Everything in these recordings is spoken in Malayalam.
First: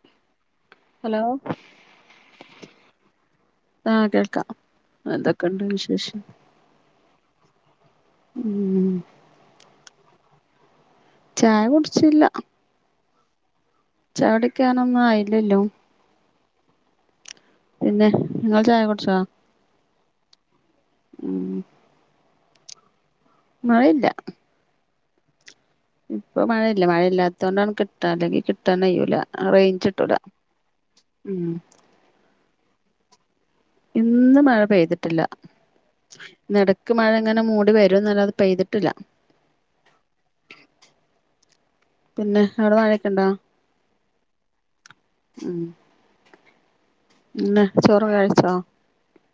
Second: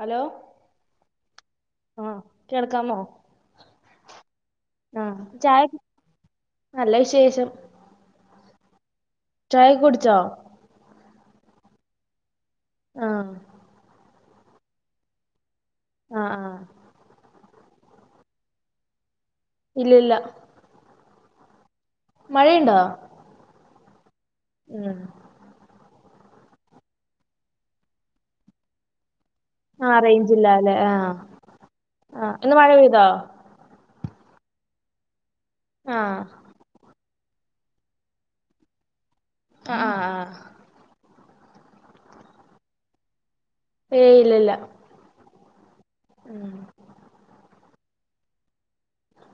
ഹലോ ഹലോ ഹ കേൾക്കാമോ ആഹ് കേൾക്കാം ആഹ എന്തൊക്കെ ചായ ഉണ്ട് വിശേഷം നല്ല വിശേഷം ഉം ചായ ഒക്കെ കുടിച്ചോ ചായ കുടിച്ചില്ല ആഹ് ചായ കുടിക്കാൻ ഒന്നും ആയില്ലല്ലോ ആഹ് ആഹ് പിന്നെ നിങ്ങൾ ചായ കുടിച്ചോ ഇല്ല ഇല്ല ഉം മഴയുണ്ടോ മഴയില്ല ഉം ഇപ്പൊ മഴയില്ല മഴയില്ലാത്തത് കൊണ്ടാണ് കിട്ടാ അല്ലെങ്കിൽ കിട്ടാൻ കയ്യൂല ആഹ് റേഞ്ചില്ലല്ലേ ആഹ് ഉം ആഹ് ഇന്ന് മഴ പെയ്തോ ഇന്ന് മഴ പെയ്തിട്ടില്ല ആഹ് ഇനി ഇടക്ക് മഴ ഇങ്ങനെ മൂടി വര നല്ലത് പെയ്തിട്ടില്ല ആഹ് ആഹ് ആഹ് പിന്നെ അവിടെ മഴ ഒക്കെ ഉണ്ടാ ഏയ്യ് ഇല്ല ഇല്ല ഉം [inaudible] പിന്നെ ചോറ് ഒക്കെ കഴിച്ചോ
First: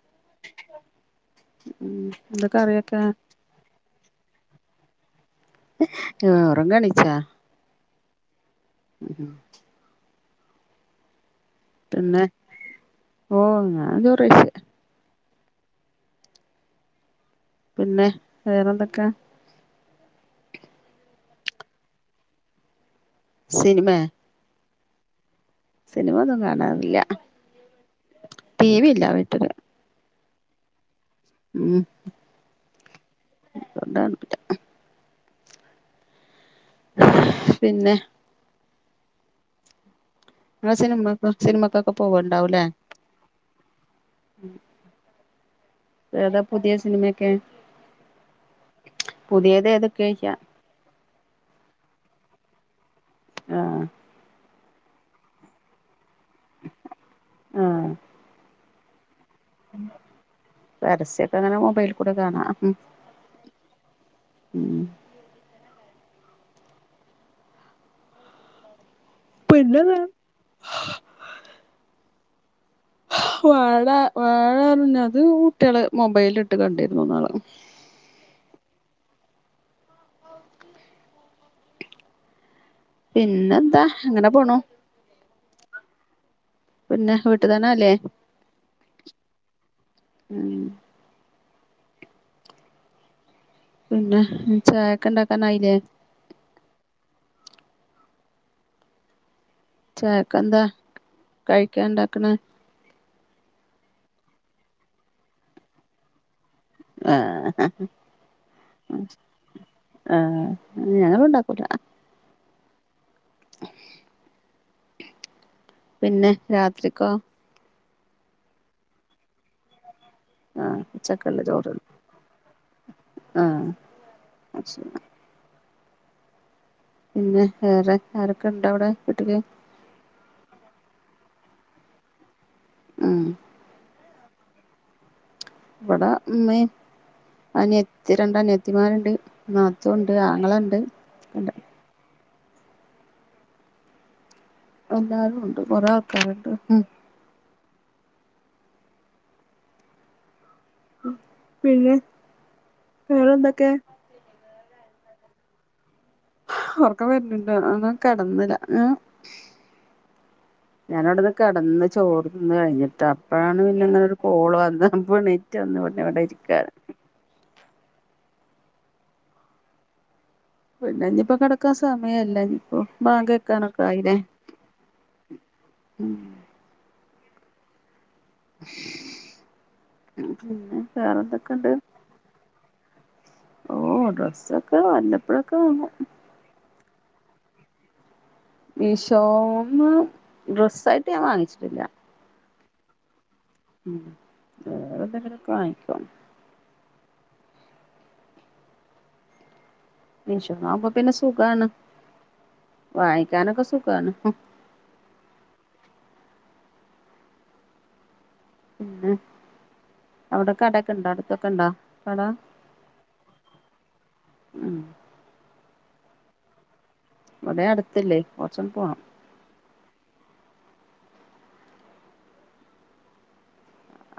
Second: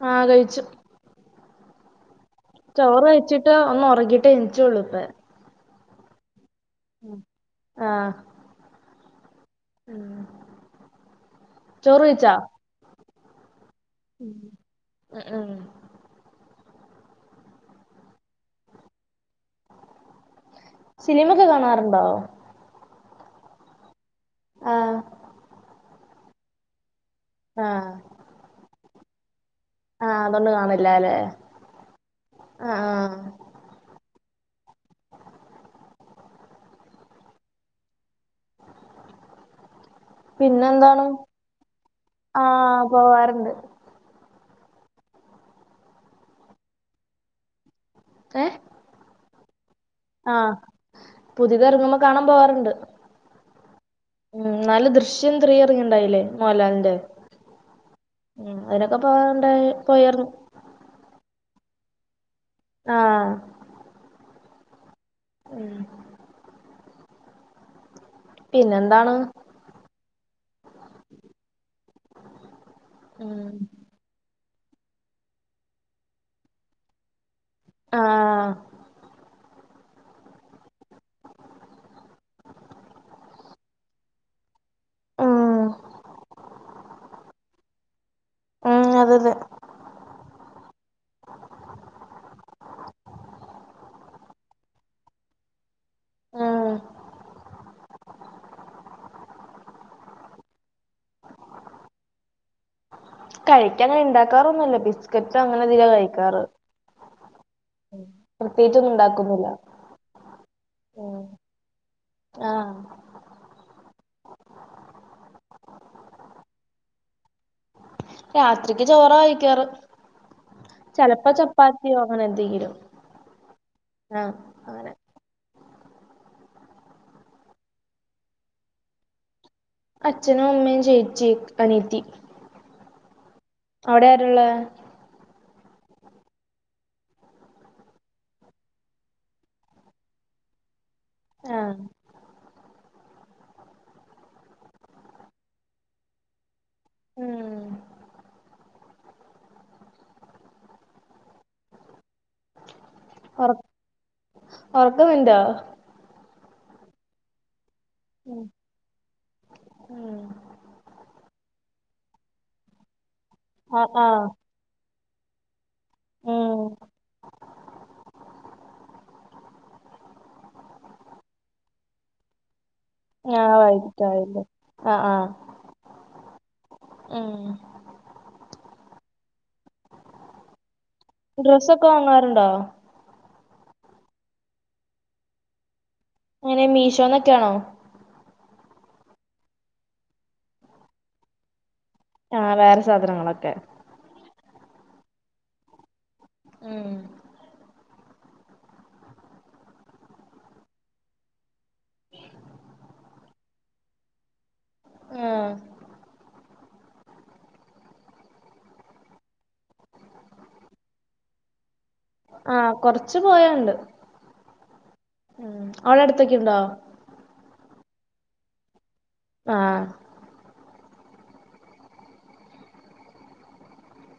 ആഹ് കഴിച്ചു ഉം എന്താ കറിയൊക്കെ ചോറ് കഴിച്ചിട്ട് ഒന്ന് ഉറങ്ങീട്ടു എന്നിച്ചേ ഉള്ള് ഇപ്പെ ഉറങ്ങനി ആഹ് [inaudible] ചോറ് കയ്ച്ച? ഓഹ് ഞാൻ ചോറ് കയ്ച്ച് ഉം ഉം പിന്നെ വേറെന്തെക്കെയാ? ഫിലിമൊക്കെ കാണാറുണ്ടോ? സിനിമേ? ആഹ് സിനിമന്നും കാണാറില്ല ആഹ് ടി വി ഇല്ല വീട്ടില് ആഹ് അതോണ്ട് കാണിലില്ല ല്ലെ? ഉം ആഹ് ആഹ് [unintelligible] പിന്നെ? ഇങ്ങള് പിന്നെന്താണ് സിനിമ സിനിമക്കൊക്കെ പോവി ണ്ടാവുലേ? ആഹ് പോവാറുണ്ട് ഏതാ പുതിയ സിനിമയൊക്കെ? ഏഹ്? പുതിയത് ഏതൊ ആഹ് പുതിത് എറങ്ങുമ്പോ കാണാൻ പോകാറ്ണ്ട് ആഹ് ഉം നാല് ദൃശ്യംത്രീ ഇറങ്ങിണ്ടായില്ലേ മോഹൻലാലിന്റെ ആഹ് ഉം അതിനൊക്കെ പോവണ്ടായി പോയാർ ന്നു പരസ്യൊക്കെ അങ്ങനെ മൊബൈലിൽ കൂടി കാണാം ആഹ് ഉം ഉം പിന്നെന്താണ്? പിന്നെന്താ? ഉം വാഴ വാഴ റഞ്ഞത് കുട്ടികള് മൊബൈലിട്ട് കണ്ടിരുന്നുന്നാള് ആഹ് പിന്നെന്താ ഇങ്ങനെ പോണു ഉം പിന്നെ വീട്ടുതന്നാ ല്ലേ? അതെന്നെ ഉം പിന്നെ ചായക്കണ്ടാക്കാനായി ലേ ആഹ് ചായക്കെന്താ കഴിക്കാണ്ടാക്ക്ണ് കഴിക്കാൻ അങ്ങനെണ്ടാക്കാറൊന്നുല്ല ബിസ്ക്കറ്റ് അങ്ങനെ അധിക കഴിക്കാറ് ആഹ് ഉം പ്രത്യേകിച്ചൊന്നും ആ ഉണ്ടാക്കുന്നില്ല ആ ഉം ഞങ്ങളുണ്ടാക്കൂല ആഹ് പിന്നെ രാത്രിക്കോ രാത്രിക്ക് ചോറ കയിക്കാറ് ആഹ് ചെലപ്പോ ഉച്ചക്കുള്ള ചോറ് ചപ്പാത്തിയോ അങ്ങനെ എന്തെങ്കിലും ആഹ് ആഹ് അത് ശരി അങ്ങനെ പിന്നെ വേറെ ആരൊക്കെ ഇണ്ടവടെ വീട്ട്ല് അച്ഛനും അമ്മയും ചേച്ചി അനിയത്തി ആഹ് അവടെരാള്ളെ വടേ ഇമ്മിം അനത്തി രണ്ട് അനത്തിമാര്ണ്ട് നാത്തൂണ്ട് ആങ്ങളണ്ട് ഒക്കെ ഇണ്ട് എല്ലാരുംണ്ട് കൊറേ ആൾക്കാര്ണ്ട് മ്മ് ഉം പിന്നെ വേറെ എന്തൊക്കെ ഒറക്കവെര്ണ്ടാ ഒറക്ക വര്ണ്ണ്ണ്ടൊ അ ന്നാ ഉം കടന്നില്ല ഞ ഉം ഞാനവടൊന്ന് കെടന്ന് ചോറ് തിന്ന് കഴിഞ്ഞിട്ടാ അപ്പഴാണ് പിന്നെ ആഹ് ഇങ്ങനെരു ആഹ് കോള് വന്ന് അപ്പൊണീറ്റ് വന്ന് ഇവടെ ഇര്ക്കാ ഉം പിന്നെ ഇഞ്പ്പോ കടക്കാ സമയല്ല ഞ്പ്പോ ആ വൈകിട്ടായില്ലേ ആ ആ ഉം മ് ഉം പിന്നെ വേറെന്തൊക്കെണ്ട് ഡ്രസ്സോക്കെ വാങ്ങാർണ്ടോ ഓ ഡ്രസ്സൊക്കെ വല്ലപ്പഴൊക്ക വാങ്ങും എങ്ങനെ മീഷോന്നൊക്കേണോ മീഷോന്ന് ഡ്രസ്സായിട്ട് ഞാ വാങ്ങിച്ചിട്ടില്ല ആഹ്‌ വേറ സാധനങ്ങളൊക്കെ ഉം വേറെന്തെങ്കിലൊക്കേ വാങ്ങിക്കും മ്മ് മീഷോന്നാവുമ്പോ പിന്നെ സുഖാണ് വാങ്ങിക്കാനൊക്കെ സുഖാണ് ആഹ് പിന്നെ അവടെ കടെക്കെണ്ടോ അടുത്തൊക്കണ്ടോ ആഹ് കൊറച്ച് പോയാണ്ട് ഉം ഉം അവടെ അടുത്തക്ക്യണ്ടോ ഇവടെ അടുത്തില്ലേ കൊറച്ചണ് പോണം ആഹ്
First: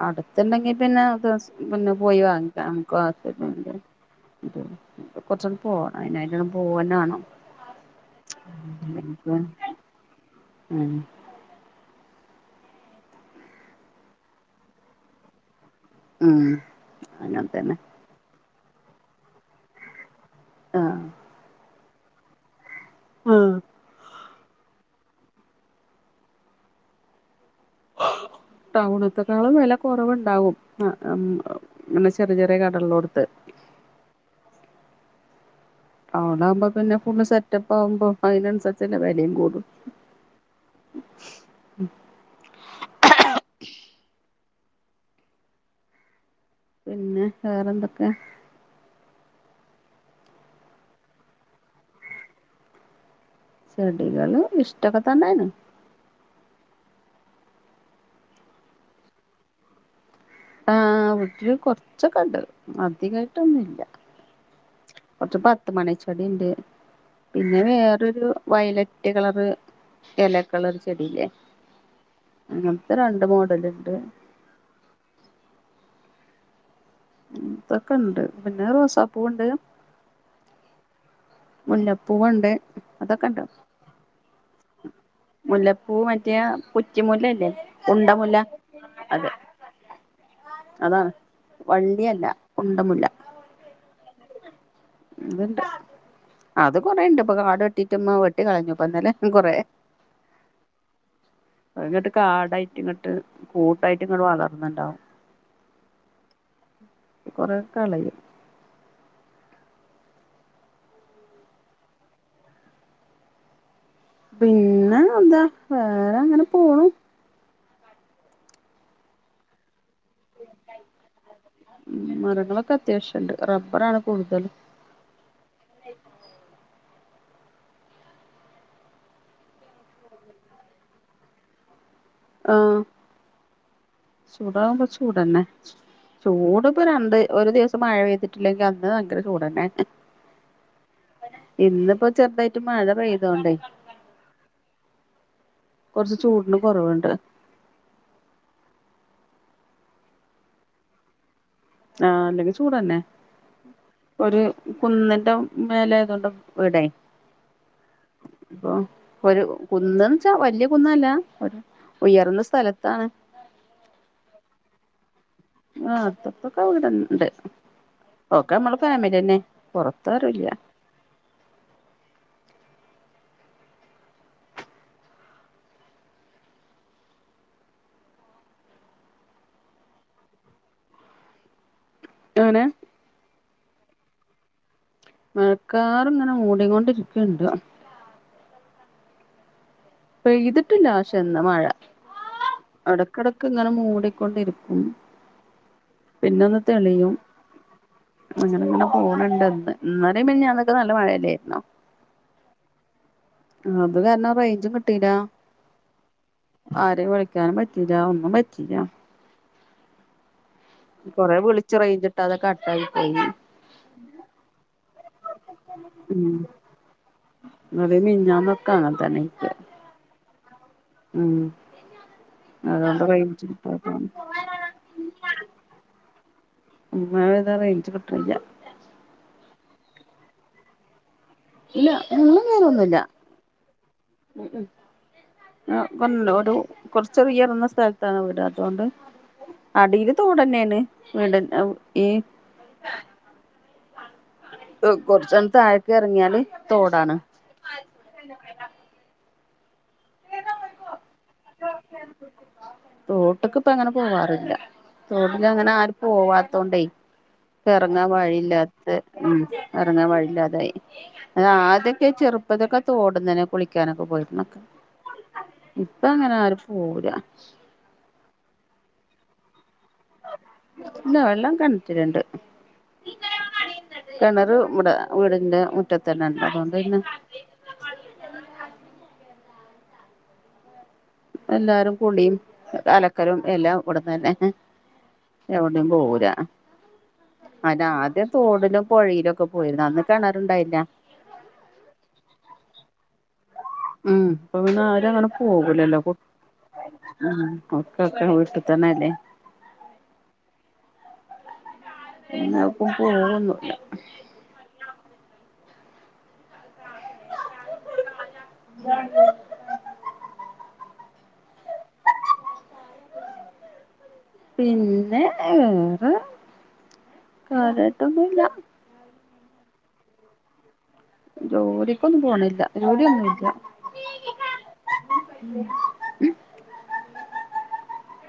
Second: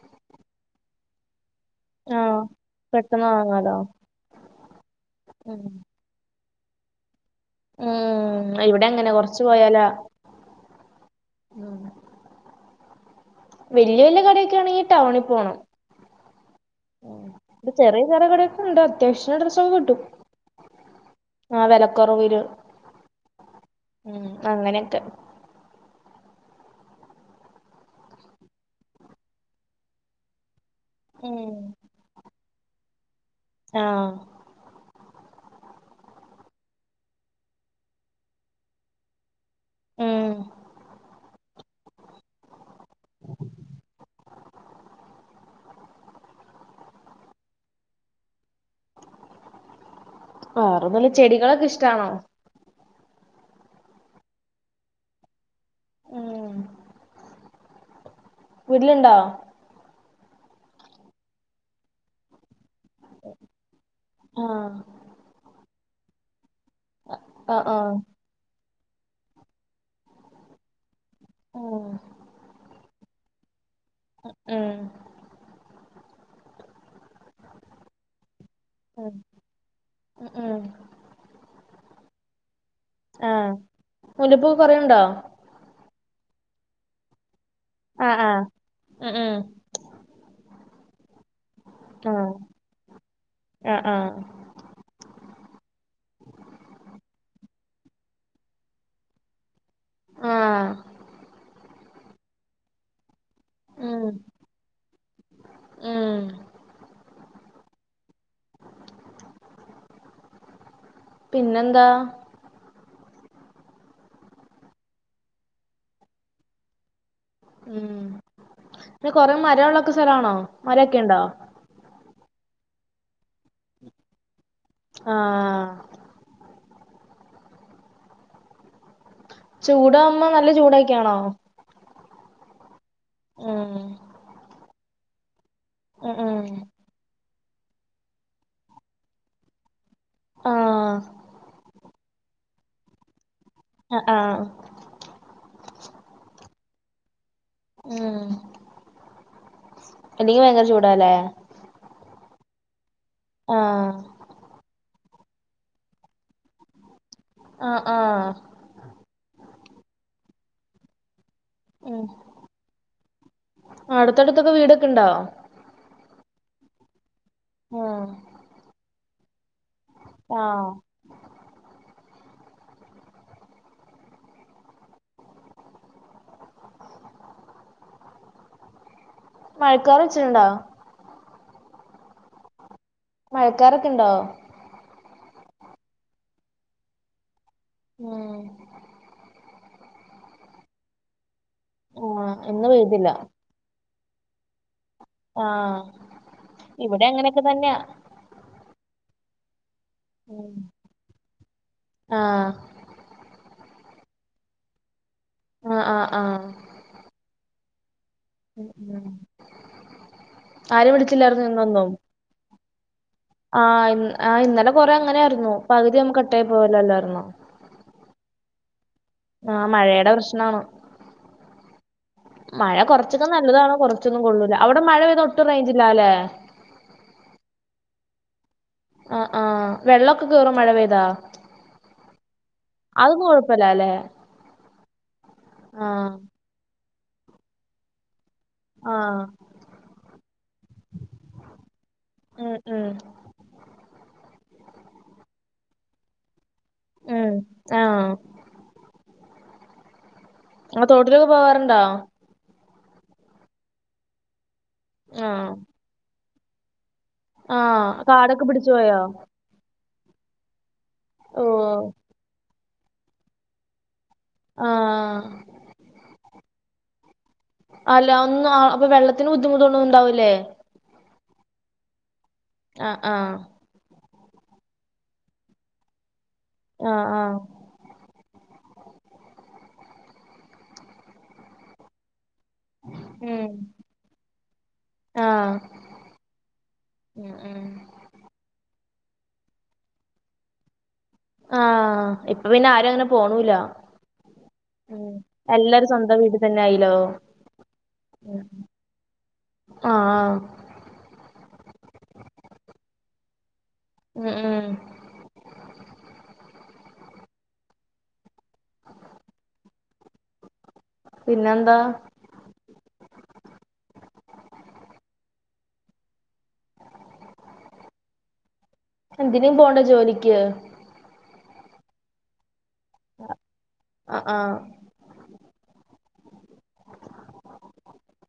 അട്ത്ത്ണ്ടെങ്ങി പിന്നെ അത് സ് പിന്നെ പോയി ആഹ് വാങ്ങിക്കാ അ പെട്ടെന്ന് വാങ്ങാലോ [unintelligible] ഇത് കൊറച്ചണ് ഉം പോ അയ്നായിട്ട് അട് പോവന്ന വാണം ഉം ഇവിടങ്ങനെ കൊറച്ച് പോയാലാ ഉം ഉം വല്യ വല്യ കടയൊക്കെ ആണെങ്ങി ടൗണി പോണം ഉം അങ്ങനെ ഇത് തന്നെ ചെറിയ ചെറി കട ണ്ട് അത്യാവശ്യം ഡ്രസ്സൊക്കെ കിട്ടും ആഹ് ആഹ് വിലക്കുറവില് ആഹ് ഉം അങ്ങനെയൊക്കെ ടൗണത്തെേക്കാളും വെല കുറവ്ണ്ടാവും ആഹ് ഇങ്ങനെ ചെറിയ ചെറിയ കടള്ളോട്ത് ആഹ് ടൗണാകുമ്പൊ പിന്നെ ഫുള്ള് സെറ്റപ്പ് ആവുംമ്പോ അപ്പൊ അയ്നുസരിച്ച്ള്ള വെലയും കൂടും ഉം പിന്നെ വേറെന്തൊക്കെ വേറെന്നുല്ല ചെടികളൊക്കെ ഇഷ്ടാണോ ചെടികള് ഇഷ്ട്ടോക്കെ തന്നെന് ആഹ് വീട്ടിലുണ്ടോ ആഹ് വീട്ടില് കൊറചോക്കെണ്ട് അധികായിട്ടൊന്നുല്ല ആഹ് കൊറച്ച് പത്ത് മണി ചെടി ഉണ്ട് പിന്നെ ആഹ് ആഹ് വേറെ ഒരു വയലറ്റ് കളറ് എലകള് ഉള്ള ചെടില്ലേ ഉം അങ്ങനത്തെ രണ്ട് മോഡല് എണ്ട് ഉം അതൊക്കെ എണ്ട് പിന്നെ റോസ പൂവ് ഒണ്ട് ഉ ഉം മുല്ലപ്പൂവ് ഒണ്ട് അതൊക്കെ എണ്ട് ആഹ് മുല്ലപ്പൂ കൊറേയുണ്ടോ മുല്ലപ്പൂ മറ്റേ കുറ്റിമുല്ല അല്ലേ ഉണ്ട ആഹ് മുല്ല ആഹ് ഉം അതെ ഉം അതാണ് വള്ളിയല്ല ആഹ് ഉണ്ട മുല്ല ആഹ് ആഹ് ഉം അത് എണ്ട് അത് കൊറെ എണ്ട് ഇപ്പ കാട് വെട്ടിട്ടും മ വെട്ടി കളഞ്ഞു ഇപ്പ ഇന്നലെ കൊറ ആഹ് ഇങ്ങോട്ട് കാടായിട്ട് ഇങ്ങോട്ട് കൂട്ടായിട്ട് ഉം ഇങ്ങോട്ട് വളർന്നണ്ടാവും ഉം കൊറേ കളയും പിന്നെ എന്താ പിന്നെ എന്താ വേറെ അങ്ങനെ പോണു ഉം പിന്നെ കൊറെ മരം ഒള്ള ഒക്കെ സ്ഥല ആണോ മരം ഒക്കെ എണ്ട ഉ മരങ്ങള് ഒക്കെ അത്യാവശ്യം എണ്ട് റബ്ബറ് ആണ് കൂടുതലും ആഹ് ചൂടമ്മ നല്ല ചൂട് ഒക്കെ ആണോ ആഹ് ഉം ചൂടാകുമ്പോ ചൂടന്നെ ഉം ഉം ചൂട് ഇപ്പൊ രണ്ട് ഒരു ദിവസം മഴ പെയ്തിട്ട് ഇല്ലെങ്കിൽ അന്ന് ഭയങ്കര ചൂടന്നെ ആ ഇന്നിപ്പോ ചെറുതായിട്ട് മഴ പെയ്തോണ്ടേ ആഹ് ആഹ് കൊറച്ച് ചൂടിന് കൊറവുണ്ട് ഉം എല്ലെങ്കല് ഭയങ്കര ചൂടാല്ലേ ആഹ് അല്ലെങ്കിൽ ചൂടന്നെ ആഹ് ഒരു കുന്നിന്റെ മേല ആയതു കൊണ്ട് വീടെ ആഹ് ആഹ് ഇപ്പ ഒരു കുന്ന് എന്ന് വച്ചാ വലിയ കുന്നല്ല ഒരു ഉയർന്ന സ്ഥലത്താണ് അടുത്തടുത്ത് ഒക്കെ വീട് ഒക്കെ ഇണ്ടാവോ ആഹ് അടുപ്പൊക്കെ വീട് എണ്ട് ഉം ഓക്കെ നമ്മളെ ഫാമിലി അന്നെ പുറത്ത് ആരും ആ ഇല്ല്യ മഴക്കാർ വെച്ചിട്ടുണ്ടോ ഇങ്ങനെ മഴക്കാറ് ഒക്കെണ്ടോ മഴക്കാറ് ഇങ്ങനെ മൂടി കൊണ്ടിരിക്കണുണ്ട് ഏഹ് പെയ്തിട്ടില്ല പക്ഷെ ഇന്ന് മഴ ആ ഇന്ന് പെയ്തില്ല അടക്ക് അട ക്ക് ഇങ്ങനെ മുടി കൊണ്ട് ഇരിക്കുന്നു ആഹ് ഇവിടെ അങ്ങനെ ഒക്കെ തന്നെയാ അങ്ങനെ ഇങ്ങനെ പോണണ്ട് ഇന്ന് ഇന്നലെ മിനിഞ്ഞാന്ന് ഒക്കെ നല്ല മഴല്ലായിര്ന്നോ ആഹ് അത് കാരണം റേഞ്ചും കിട്ടീല്ല ആഹ് ആഹ് ആഹ് ആരേം വിളിക്കാനും പറ്റില്ല ഒന്നും പറ്റ ഉം ഉം കൊറേ വിളിച്ച് ഇന്നൊന്നും റേഞ്ച് കിട്ടാതെ കട്ട് ആയി പോയി ആഹ് ഇ ആഹ് ഇന്നലെ കൊറെ അങ്ങനെ ആയിരുന്നു പകുതി ആകുമ്പോൾ ഉം കട്ടായി പോവല് അല്ലയിരുന്നോ ഇന്നലിം മിൻഞാന്നൊക്കെ അങ്ങൻതന്നെന്ന് ആഹ് മഴയുടെ പ്രശ്നാണ് ഉം മഴ അതുകൊണ്ട് കൊറച്ചൊക്കെ റേഞ്ച് നല്ലതാണ് കിട്ടാത്തതാണ് കൊറച്ചൊന്നും കൊള്ളൂല അവിടെ മഴ പെയ്താ ഒട്ടും റേഞ്ചില്ല അല്ലേ ഉം മഴേയ്താ റെയ്ഞ്ച് കിട്ട്ണിയ്യ അഹ് ആഹ് വെള്ളൊക്കെകേറോ മഴ പെയ്താ ഇല്ല വെള്ളം കേറൊന്നുംഇല്ലാ അതൊന്നും കൊഴപ്പല്ലല്ലേ [unintelligible] കൊ ആഹ് ഒരു കൊർചൊരു ഉയർന്ന സ്ഥലത്താണ് വീട് അ തോണ്ട് ആഹ് അടീല് തോടന്നെണ് വീട്ന്റെ ഈ ഉം ഉം കൊർച്ചാണ് താഴക്ക് എറങ്ങിയാല് തോടാണ് ഉം ആഹ് ആതോട്ടിലൊക്കെ പോവാറുണ്ടോ തോട്ട്ക്ക് ഇപ്പങ്ങനെ പോവാറില്ല ആഹ് തോട്ടിലങ്ങനെ ആരും പോവാത്തോണ്ടേയ് ആഹ് എറങ്ങാൻ കാടൊക്കെ പിടിച്ചു വഴിയില്ലാത്ത പോയോ ഉം എറങ്ങാൻ വഴിയില്ലാതായി ഞങ്ങ ഓഹ് ആദ്യൊക്കെ ചെറുപ്പതൊക്കെ തോടുന്നന്നെ കുളിക്കാനൊക്കെ പോയിരുന്നെഹ് ആഹ് പ്പ അങ്ങനെ ആരും പോവൂല അല്ല അങ്ങ് ആഹ് അപ്പൊ വെള്ളത്തിന് ബുദ്ധിമുട്ടൊന്നും ഉണ്ടാവില്ലേ ഇല്ല വെള്ളം കെൻറ്റില്ണ്ട് ആഹ് ആഹ് കെണരറ് വ്ടെ വീടിന്റെ മുറ്റത്തന്നെണ്ട് അതുകൊണ്ട് പിന്നെ ആഹ് ആഹ് എല്ലാരും കുളീം അലക്കലും ഉം എല്ലാം ഇവട്ന്നെന്നെ ആഹ് എവടിം പോവൂല ഉം ഉം മറ്റേ ആദ്യം തോട്ലും പൊഴിലും ഒക്കെ പോയിരുന്നു അന്ന് കെണാറ്ണ്ടായില്ല ആഹ് ഇപ്പ പിന്നെ ആരും അങ്ങനെ പോണുല ഉം പ്പൊ പിന്നെ ആരും അങ്ങനെ പോകൂലല്ലോ കു സ്വന്തം വീട്ടിൽ തന്നെ ആയില്ലോ ഉം ഒക്കെക്കെ വീട്ട് തന്നെല്ലേ ആഹ് പിന്നെ എവ്ക്കും പോവൊന്നുല്ല ഉം ഉം [unintelligible] പിന്നെന്താ പിന്നെ വേറെ കാര്യായിട്ടൊന്നുല്ല എന്തിനേം പോവ്ണ്ടോ ജോലിക്ക് ജോലിക്കൊന്നും പോണില്ല ജോലിയൊന്നും ഇല്ല ആഹ് ആഹ്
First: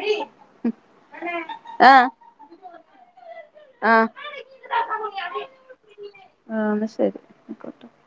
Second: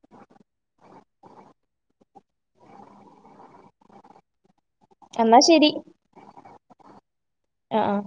ഉ ആഹ് ആഹ് എന്നാ ശരി എന്നാ ശരി ആഹ് ആയിക്കോട്ടെ ആഹ്